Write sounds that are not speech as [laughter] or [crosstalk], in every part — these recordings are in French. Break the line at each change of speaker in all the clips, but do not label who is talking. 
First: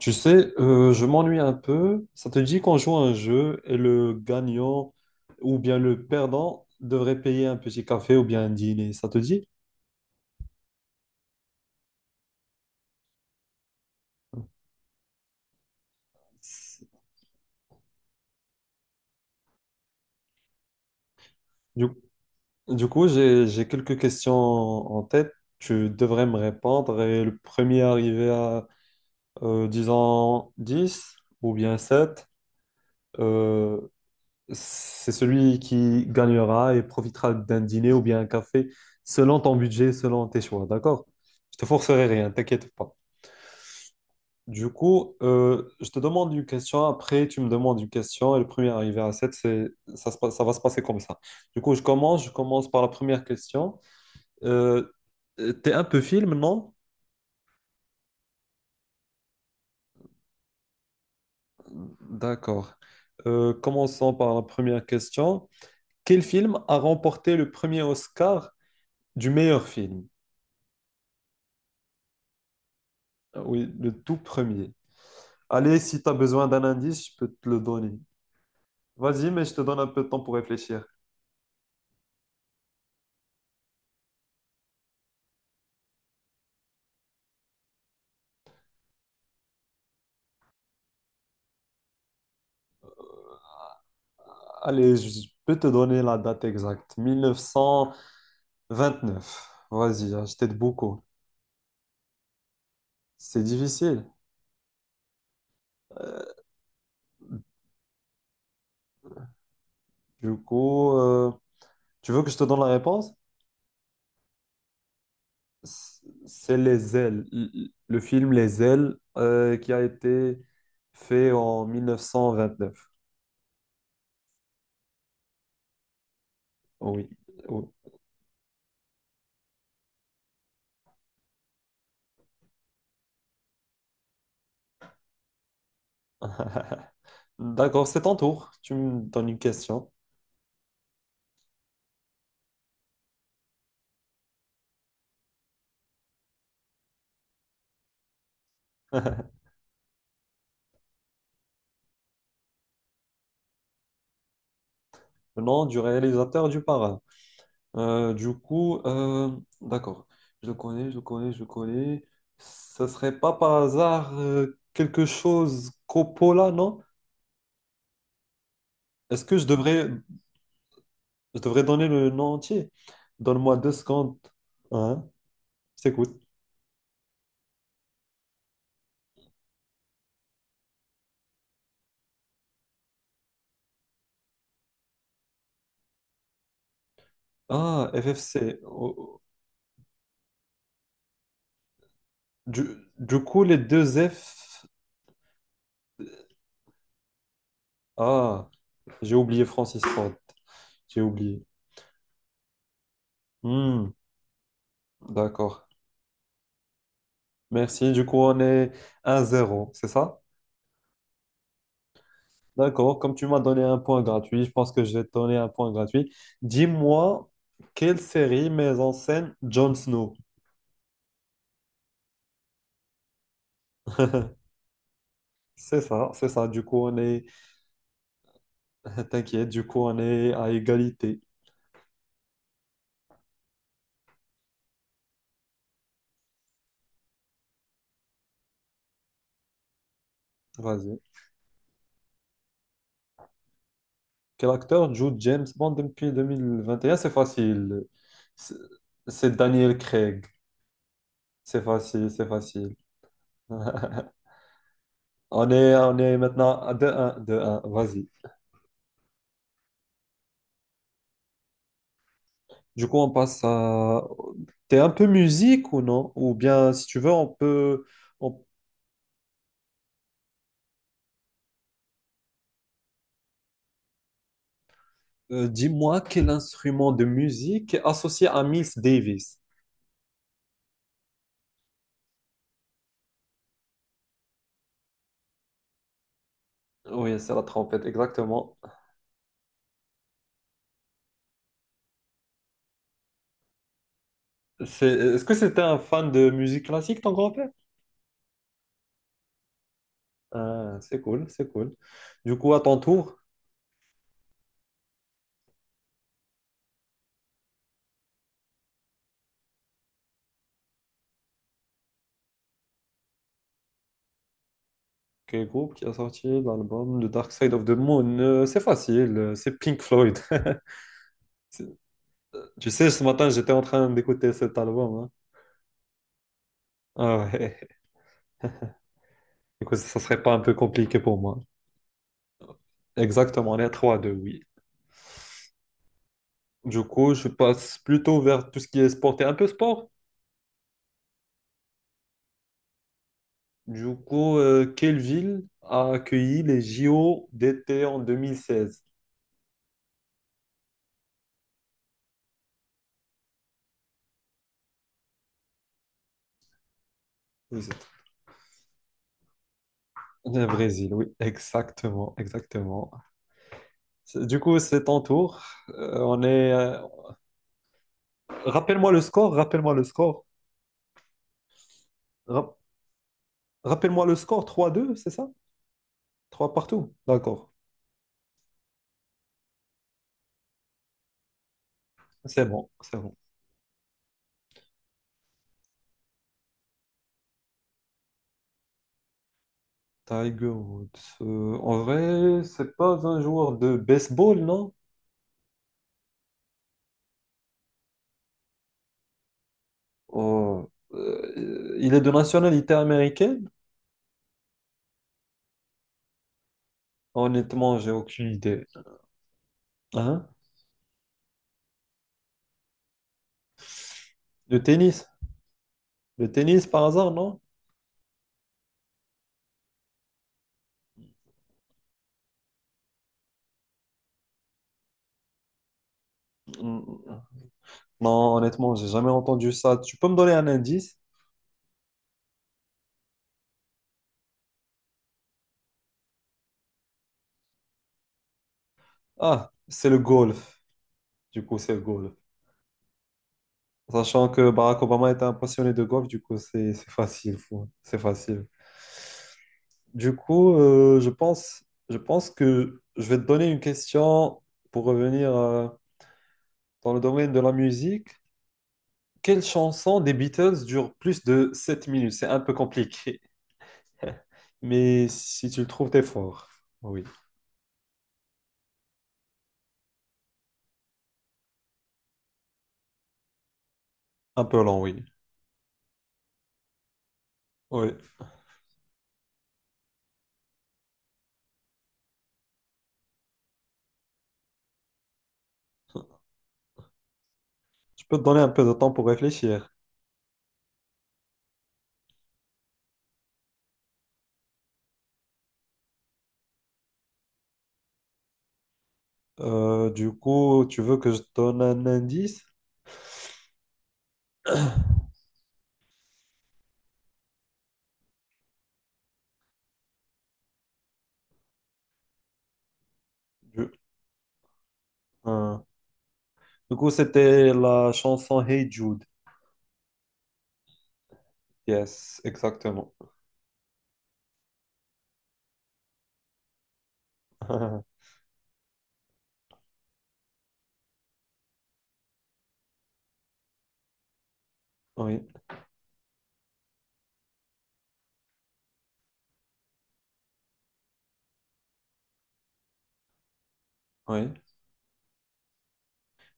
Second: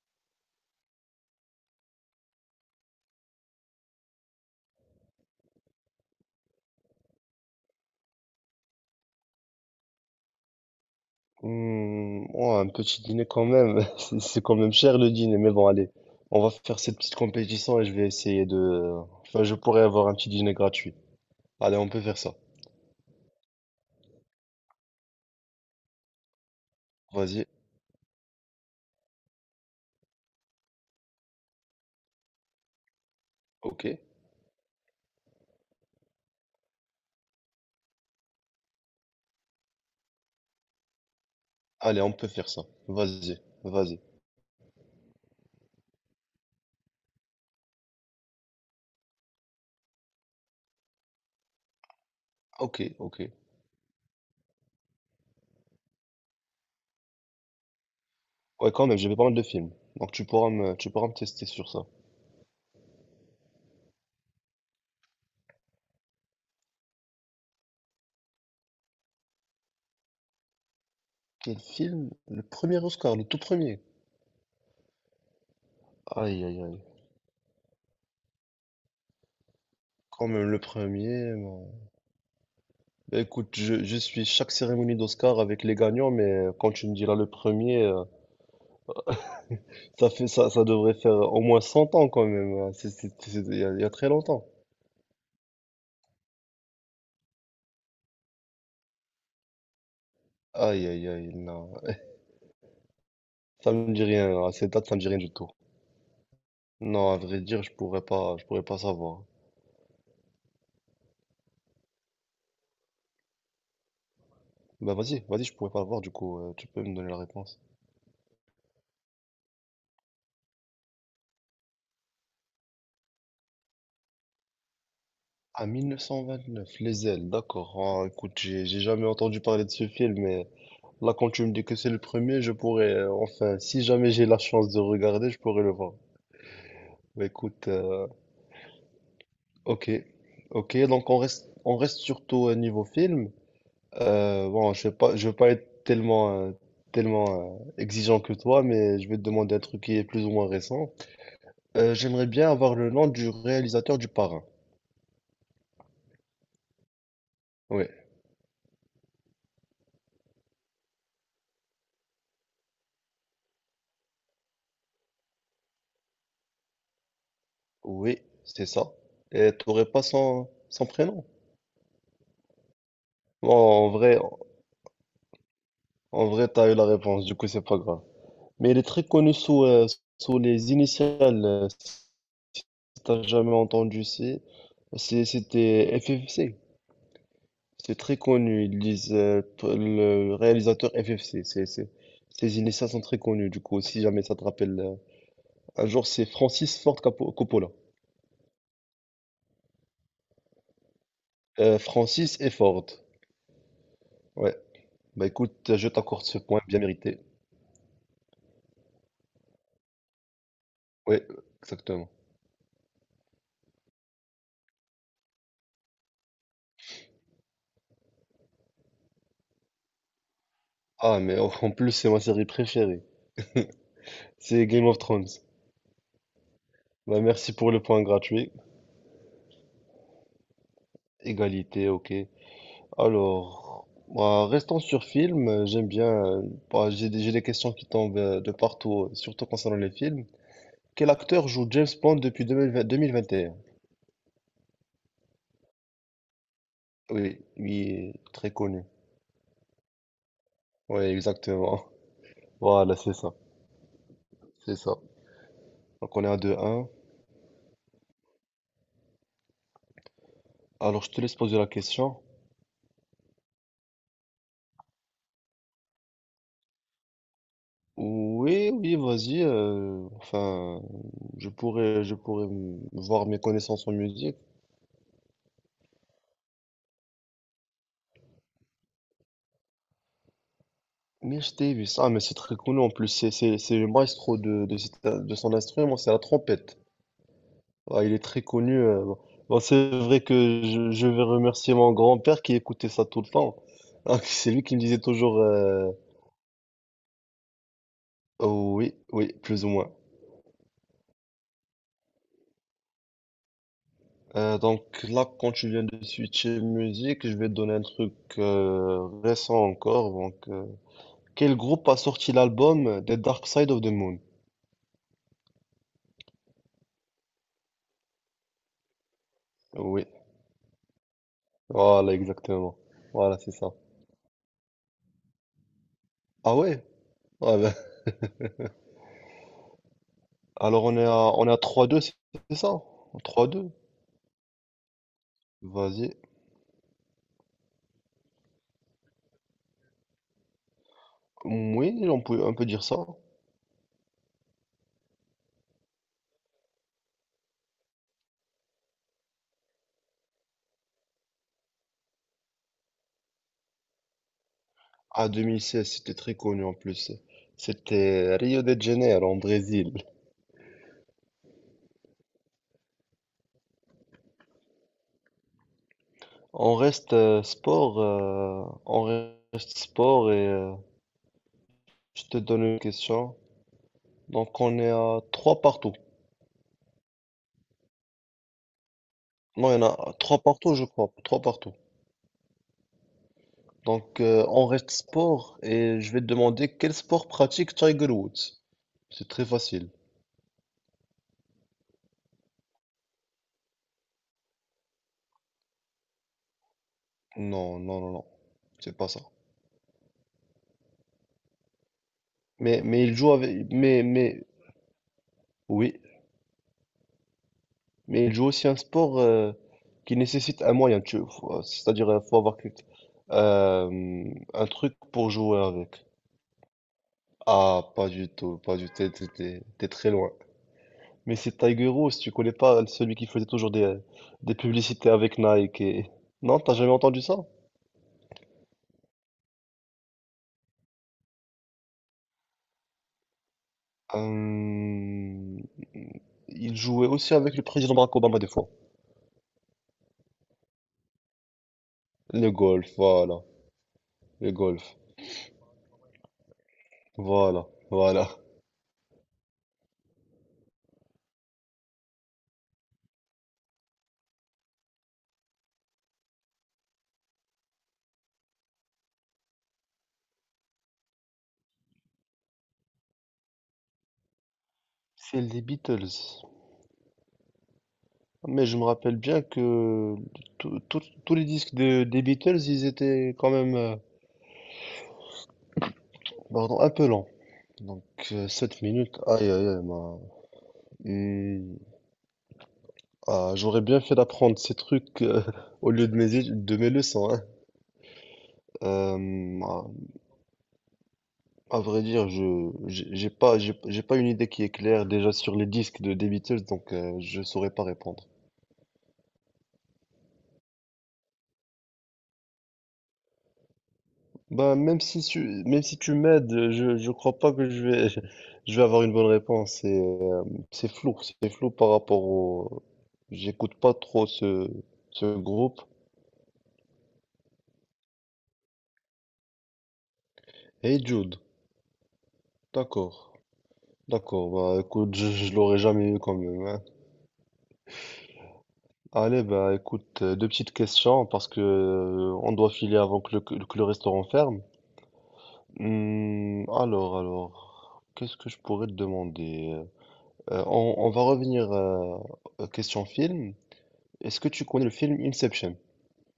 Tu sais, je m'ennuie un peu. Ça te dit qu'on joue à un jeu et le gagnant ou bien le perdant devrait payer un petit café ou bien un dîner. Ça te dit?
Hmm, ouais, un petit dîner quand même. [laughs] C'est quand même cher le dîner, mais bon, allez, on va faire cette petite compétition et je vais essayer de. Enfin, je pourrais avoir un petit dîner gratuit. Allez,
Du,
on peut faire ça.
du coup, j'ai quelques questions en tête. Tu devrais me répondre et le
Vas-y,
premier arrivé à, disons, 10 ou bien 7, euh,
ok.
c'est celui qui gagnera et profitera d'un dîner ou bien un café selon ton budget, selon tes choix. D'accord? Je te
Allez,
forcerai
on peut
rien,
faire ça.
t'inquiète pas.
Vas-y, vas-y.
Du coup, je te demande une question, après tu me demandes une question, et le premier arrivé à 7, c'est, ça, se passe- ça va se passer comme ça. Du coup, je commence
Ok,
par la
ok.
première question. Euh, t'es un peu film, non?
Ouais, quand même, j'ai vu pas mal de films. Donc tu pourras me tester sur ça.
D'accord. Commençons par la première question. Quel film a remporté le premier Oscar du meilleur film?
Quel film? Le premier Oscar, le tout
Ah oui,
premier.
le tout premier. Allez, si tu as
Aïe,
besoin
aïe,
d'un
aïe.
indice, je peux te le donner. Vas-y, mais je te donne un peu de temps
Quand
pour
même le
réfléchir.
premier. Bon, bah, écoute, je suis chaque cérémonie d'Oscar avec les gagnants, mais quand tu me diras le premier. Ça devrait faire au moins 100 ans quand même, hein. Il y a très longtemps.
Allez, je peux te donner la date exacte. 1929. Vas-y, hein, je t'aide
Aïe,
beaucoup.
aïe, aïe, non.
C'est
Ça me dit
difficile.
rien. À cette date, ça me dit rien du tout.
Euh,
Non, à vrai dire, je pourrais pas savoir.
Du coup, euh, tu veux que je te donne la réponse?
Bah vas-y, vas-y, je pourrais pas
C-
voir du coup.
C'est
Tu peux me
Les
donner la
Ailes.
réponse.
Le film Les Ailes qui a été fait en 1929.
À 929, Les
Oui.
Ailes,
Oui.
d'accord. Ah, écoute, j'ai jamais entendu parler de ce film, mais là, quand tu me dis que c'est le premier, je pourrais, enfin, si jamais j'ai la chance de regarder, je pourrais le voir.
[laughs]
Bah écoute,
D'accord, c'est ton tour. Tu me donnes une question.
ok, ok. Donc on reste surtout au niveau film. Bon, je vais pas être tellement, tellement exigeant que toi,
[laughs]
mais je vais te
Le
demander un truc qui est plus ou moins récent. J'aimerais bien avoir le nom du réalisateur du Parrain.
nom du réalisateur du Parrain.
Oui,
Euh, du coup, euh, d'accord. Je le connais. Ça serait pas par hasard quelque chose Coppola, non?
oui, c'est ça.
Est-ce que
Et t'aurais pas son prénom?
je devrais donner le nom entier? Donne-moi deux
Bon, en
secondes.
vrai,
Hein? Je t'écoute.
t'as eu la réponse, du coup, c'est pas grave. Mais il est très connu sous les initiales. Si t'as jamais entendu, c'était FFC.
Ah,
C'est très
FFC.
connu. Ils
Oh,
disent,
oh.
le réalisateur FFC. Ses
Du,
initiales sont très
du coup,
connues.
les
Du coup,
deux
si jamais ça te
F.
rappelle, un jour, c'est Francis Ford Coppola.
Ah, j'ai oublié Francis Ford. J'ai oublié.
Francis et Ford.
Hmm,
Ouais. Bah
d'accord.
écoute, je t'accorde ce point bien mérité.
Merci. Du coup, on est un zéro, c'est ça?
Ouais, exactement.
D'accord, comme tu m'as donné un point gratuit, je pense que je vais te donner un point gratuit. Dis-moi, quelle série met en scène Jon Snow?
Ah, mais en plus, c'est ma série préférée. C'est Game of Thrones.
C'est ça, c'est ça. Du coup, on
Bah
est...
merci pour le point gratuit.
[laughs] T'inquiète, du coup, on est à égalité.
Égalité, ok. Alors, bah, restons sur film. J'aime bien. Bah, j'ai des questions qui tombent de partout, surtout concernant les films.
Vas-y.
Quel acteur joue James Bond depuis 2020 2021?
Quel acteur joue James Bond depuis deux mille vingt et un? C'est
Oui,
facile.
lui est très
C'est
connu.
c'est Daniel Craig.
Oui,
C'est
exactement.
facile, c'est
[laughs]
facile.
Voilà, c'est ça.
[laughs]
C'est ça.
On
Donc
est
on est à
maintenant à deux
2-1.
1 deux. 1 Vas-y.
Alors je te laisse poser la question.
Du coup, on passe à... T'es un peu musique ou non? Ou bien, si tu veux, on peut... on-
Oui, oui, vas-y. Enfin, je pourrais voir mes connaissances en musique.
dis-moi quel instrument de musique est associé à Miles Davis.
Mais je t'ai vu ça, mais c'est très connu en plus. C'est le maestro de son instrument, c'est la trompette.
Oui, c'est la trompette,
Ah, il est très
exactement.
connu. Bon, c'est vrai que je vais remercier mon grand-père qui écoutait ça tout le temps. Ah, c'est lui qui me disait
Est-ce que
toujours
c'était un fan de musique classique, ton grand-père?
oh oui, oui, plus ou moins.
Ah, c'est cool, c'est cool. Du coup, à ton tour,
Donc là, quand tu viens de switcher musique, je vais te donner un truc récent encore. Donc, quel groupe a sorti l'album The Dark Side of the Moon?
quel groupe qui a sorti l'album The Dark Side of the Moon? C'est facile, c'est Pink
Oui,
Floyd. [laughs] C'est-
voilà,
Tu
exactement.
sais, ce matin,
Voilà,
j'étais
c'est
en
ça.
train d'écouter cet album, hein.
Ah ouais?
Ah
Ah
ouais,
ben,
[laughs] du coup, ça serait pas un peu
alors
compliqué pour moi.
on est à 3-2, c'est ça? trois
Exactement, les
deux
trois deux, oui.
Vas-y.
Du coup, je passe plutôt vers tout ce qui est sport et un peu sport.
Oui, on peut dire ça.
Du coup, quelle ville a accueilli les JO d'été en 2016?
Ah, 2016, c'était très connu en plus.
Vous êtes-
C'était Rio de Janeiro, en Brésil.
Le Brésil, oui, exactement, exactement. Du coup, c'est ton tour. On est. Rappelle-moi le
On
score, rappelle-moi
reste
le score.
sport et je te
Rap-
donne une question.
Rappelle-moi le score.
Donc,
Trois
on est
deux, c'est
à
ça?
trois partout.
3 partout. D'accord,
Non, il y en a trois partout, je crois. Trois partout.
c'est bon, c'est bon.
Donc, on reste sport et je vais te demander quel sport pratique Tiger Woods. C'est très facile.
Tiger Woods. En vrai, c'est pas un joueur de baseball, non?
Non, non, non, non. C'est pas ça.
Oh, il est de nationalité
Mais il joue
américaine?
avec. Oui,
Honnêtement, j'ai
mais
aucune
il joue
idée.
aussi un sport qui
Hein?
nécessite un moyen, tu vois. C'est-à-dire, il faut avoir
Le
un truc
tennis?
pour jouer avec.
Le tennis par hasard, non?
Ah, pas du tout, pas du tout, t'es très loin. Mais c'est Tiger Woods, tu connais pas celui qui faisait toujours des publicités avec Nike et... Non, t'as
Mm,
jamais entendu ça?
non, honnêtement, j'ai jamais entendu ça. Tu peux me donner un indice?
Euh, il jouait aussi avec le président Barack Obama des fois.
Ah, c'est le golf. Du coup, c'est le golf.
Le golf, voilà.
Sachant que
Le
Barack
golf,
Obama était un passionné de golf, du coup, c'est facile.
voilà,
Fou. C'est
voilà.
facile. Du coup, je pense que je vais te donner une question pour revenir dans le domaine de la musique. Quelle chanson des Beatles dure plus de 7 minutes? C'est un peu compliqué, mais
C'est
si tu
les
le trouves, t'es
Beatles.
fort. Oui,
Mais je me rappelle bien que tous les disques des Beatles, ils étaient quand même
un peu long, oui.
pardon, un peu lents.
Oui,
Donc 7 minutes, aïe aïe aïe, Hmm. Ah, j'aurais bien fait d'apprendre ces trucs [laughs] au lieu de de mes leçons, hein.
je peux te donner un peu de temps pour
Euh,
réfléchir.
à vrai dire, je j'ai j'ai pas une idée qui est claire déjà sur les disques de des Beatles, donc je saurais pas répondre.
Du coup, tu veux que je te donne un indice?
Bah, même si tu m'aides, je crois pas que [laughs] je vais avoir une bonne réponse. C'est flou, c'est flou par rapport
Du,
j'écoute pas trop ce
un.
groupe.
Du coup, c'était la chanson Hey Jude.
Hey Jude,
Yes, exactement.
d'accord, d'accord, bah, écoute, je l'aurais jamais eu quand même, hein.
[laughs]
Allez, bah, écoute, deux petites questions parce que, on doit filer avant que que le restaurant ferme.
Oui,
Hmm, alors, qu'est-ce que je pourrais te demander? On va revenir, question film.
oui.
Est-ce que tu connais le film Inception?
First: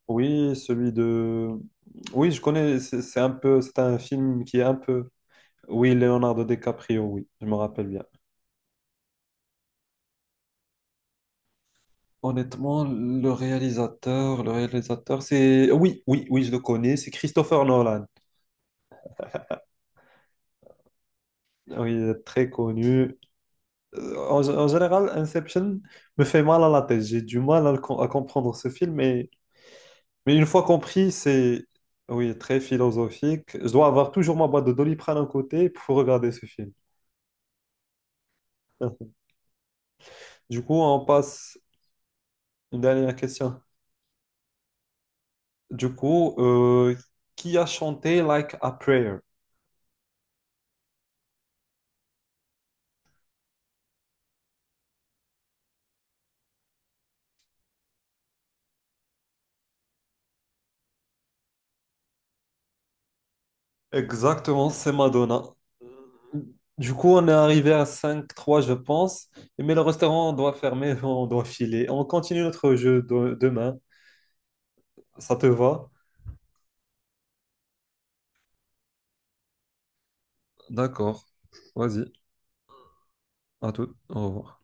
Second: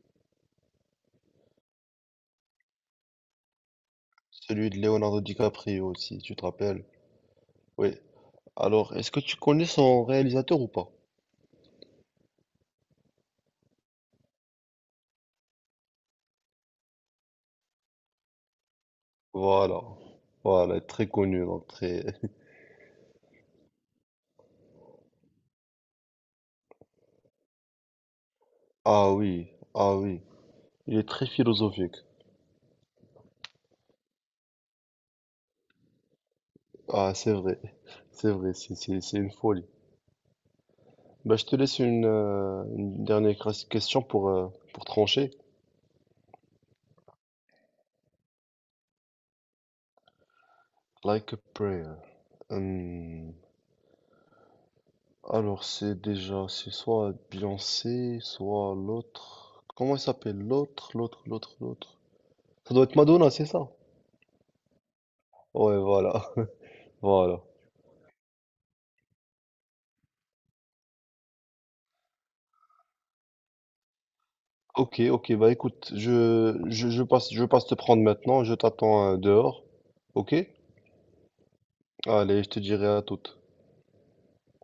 Oui, celui de... Oui, je connais, c'est un film qui est
Celui
un
de
peu...
Leonardo
Oui,
DiCaprio, si tu te
Leonardo
rappelles.
DiCaprio, oui, je me rappelle
Oui.
bien.
Alors, est-ce que tu connais son réalisateur ou pas?
Honnêtement, le réalisateur, c'est... Oui, oui, oui, je le connais, c'est Christopher Nolan.
Voilà. Voilà, très connu, donc
Oui,
très... [laughs]
très connu. En général, Inception me fait mal à la tête. J'ai du mal à, à comprendre ce film,
Ah oui, ah oui.
mais une fois
Il est
compris,
très
c'est...
philosophique.
Oui, très philosophique. Je dois avoir toujours ma boîte de Doliprane à côté pour regarder ce film.
Ah, c'est vrai. [laughs] C'est vrai,
[laughs]
c'est une folie.
Du coup, on
Bah, je te
passe
laisse
une
une
dernière
dernière
question.
question pour trancher.
Du coup, qui a chanté Like a Prayer?
Like a prayer. Hum, Alors, c'est déjà, c'est soit Beyoncé, soit l'autre. Comment elle s'appelle? L'autre, l'autre, l'autre, l'autre. Ça doit être Madonna, c'est ça?
Exactement, c'est Madonna.
Ouais, voilà, [laughs]
Du coup, on est
voilà.
arrivé à cinq trois, je pense. Mais le restaurant doit fermer, [laughs] on doit filer. On continue notre demain.
Ok, ok,
Ça te
bah
va?
écoute, je passe te prendre maintenant, je t'attends dehors. Ok?
D'accord. Vas-y,
Allez, je te dirai à toute.
à tout. Au revoir.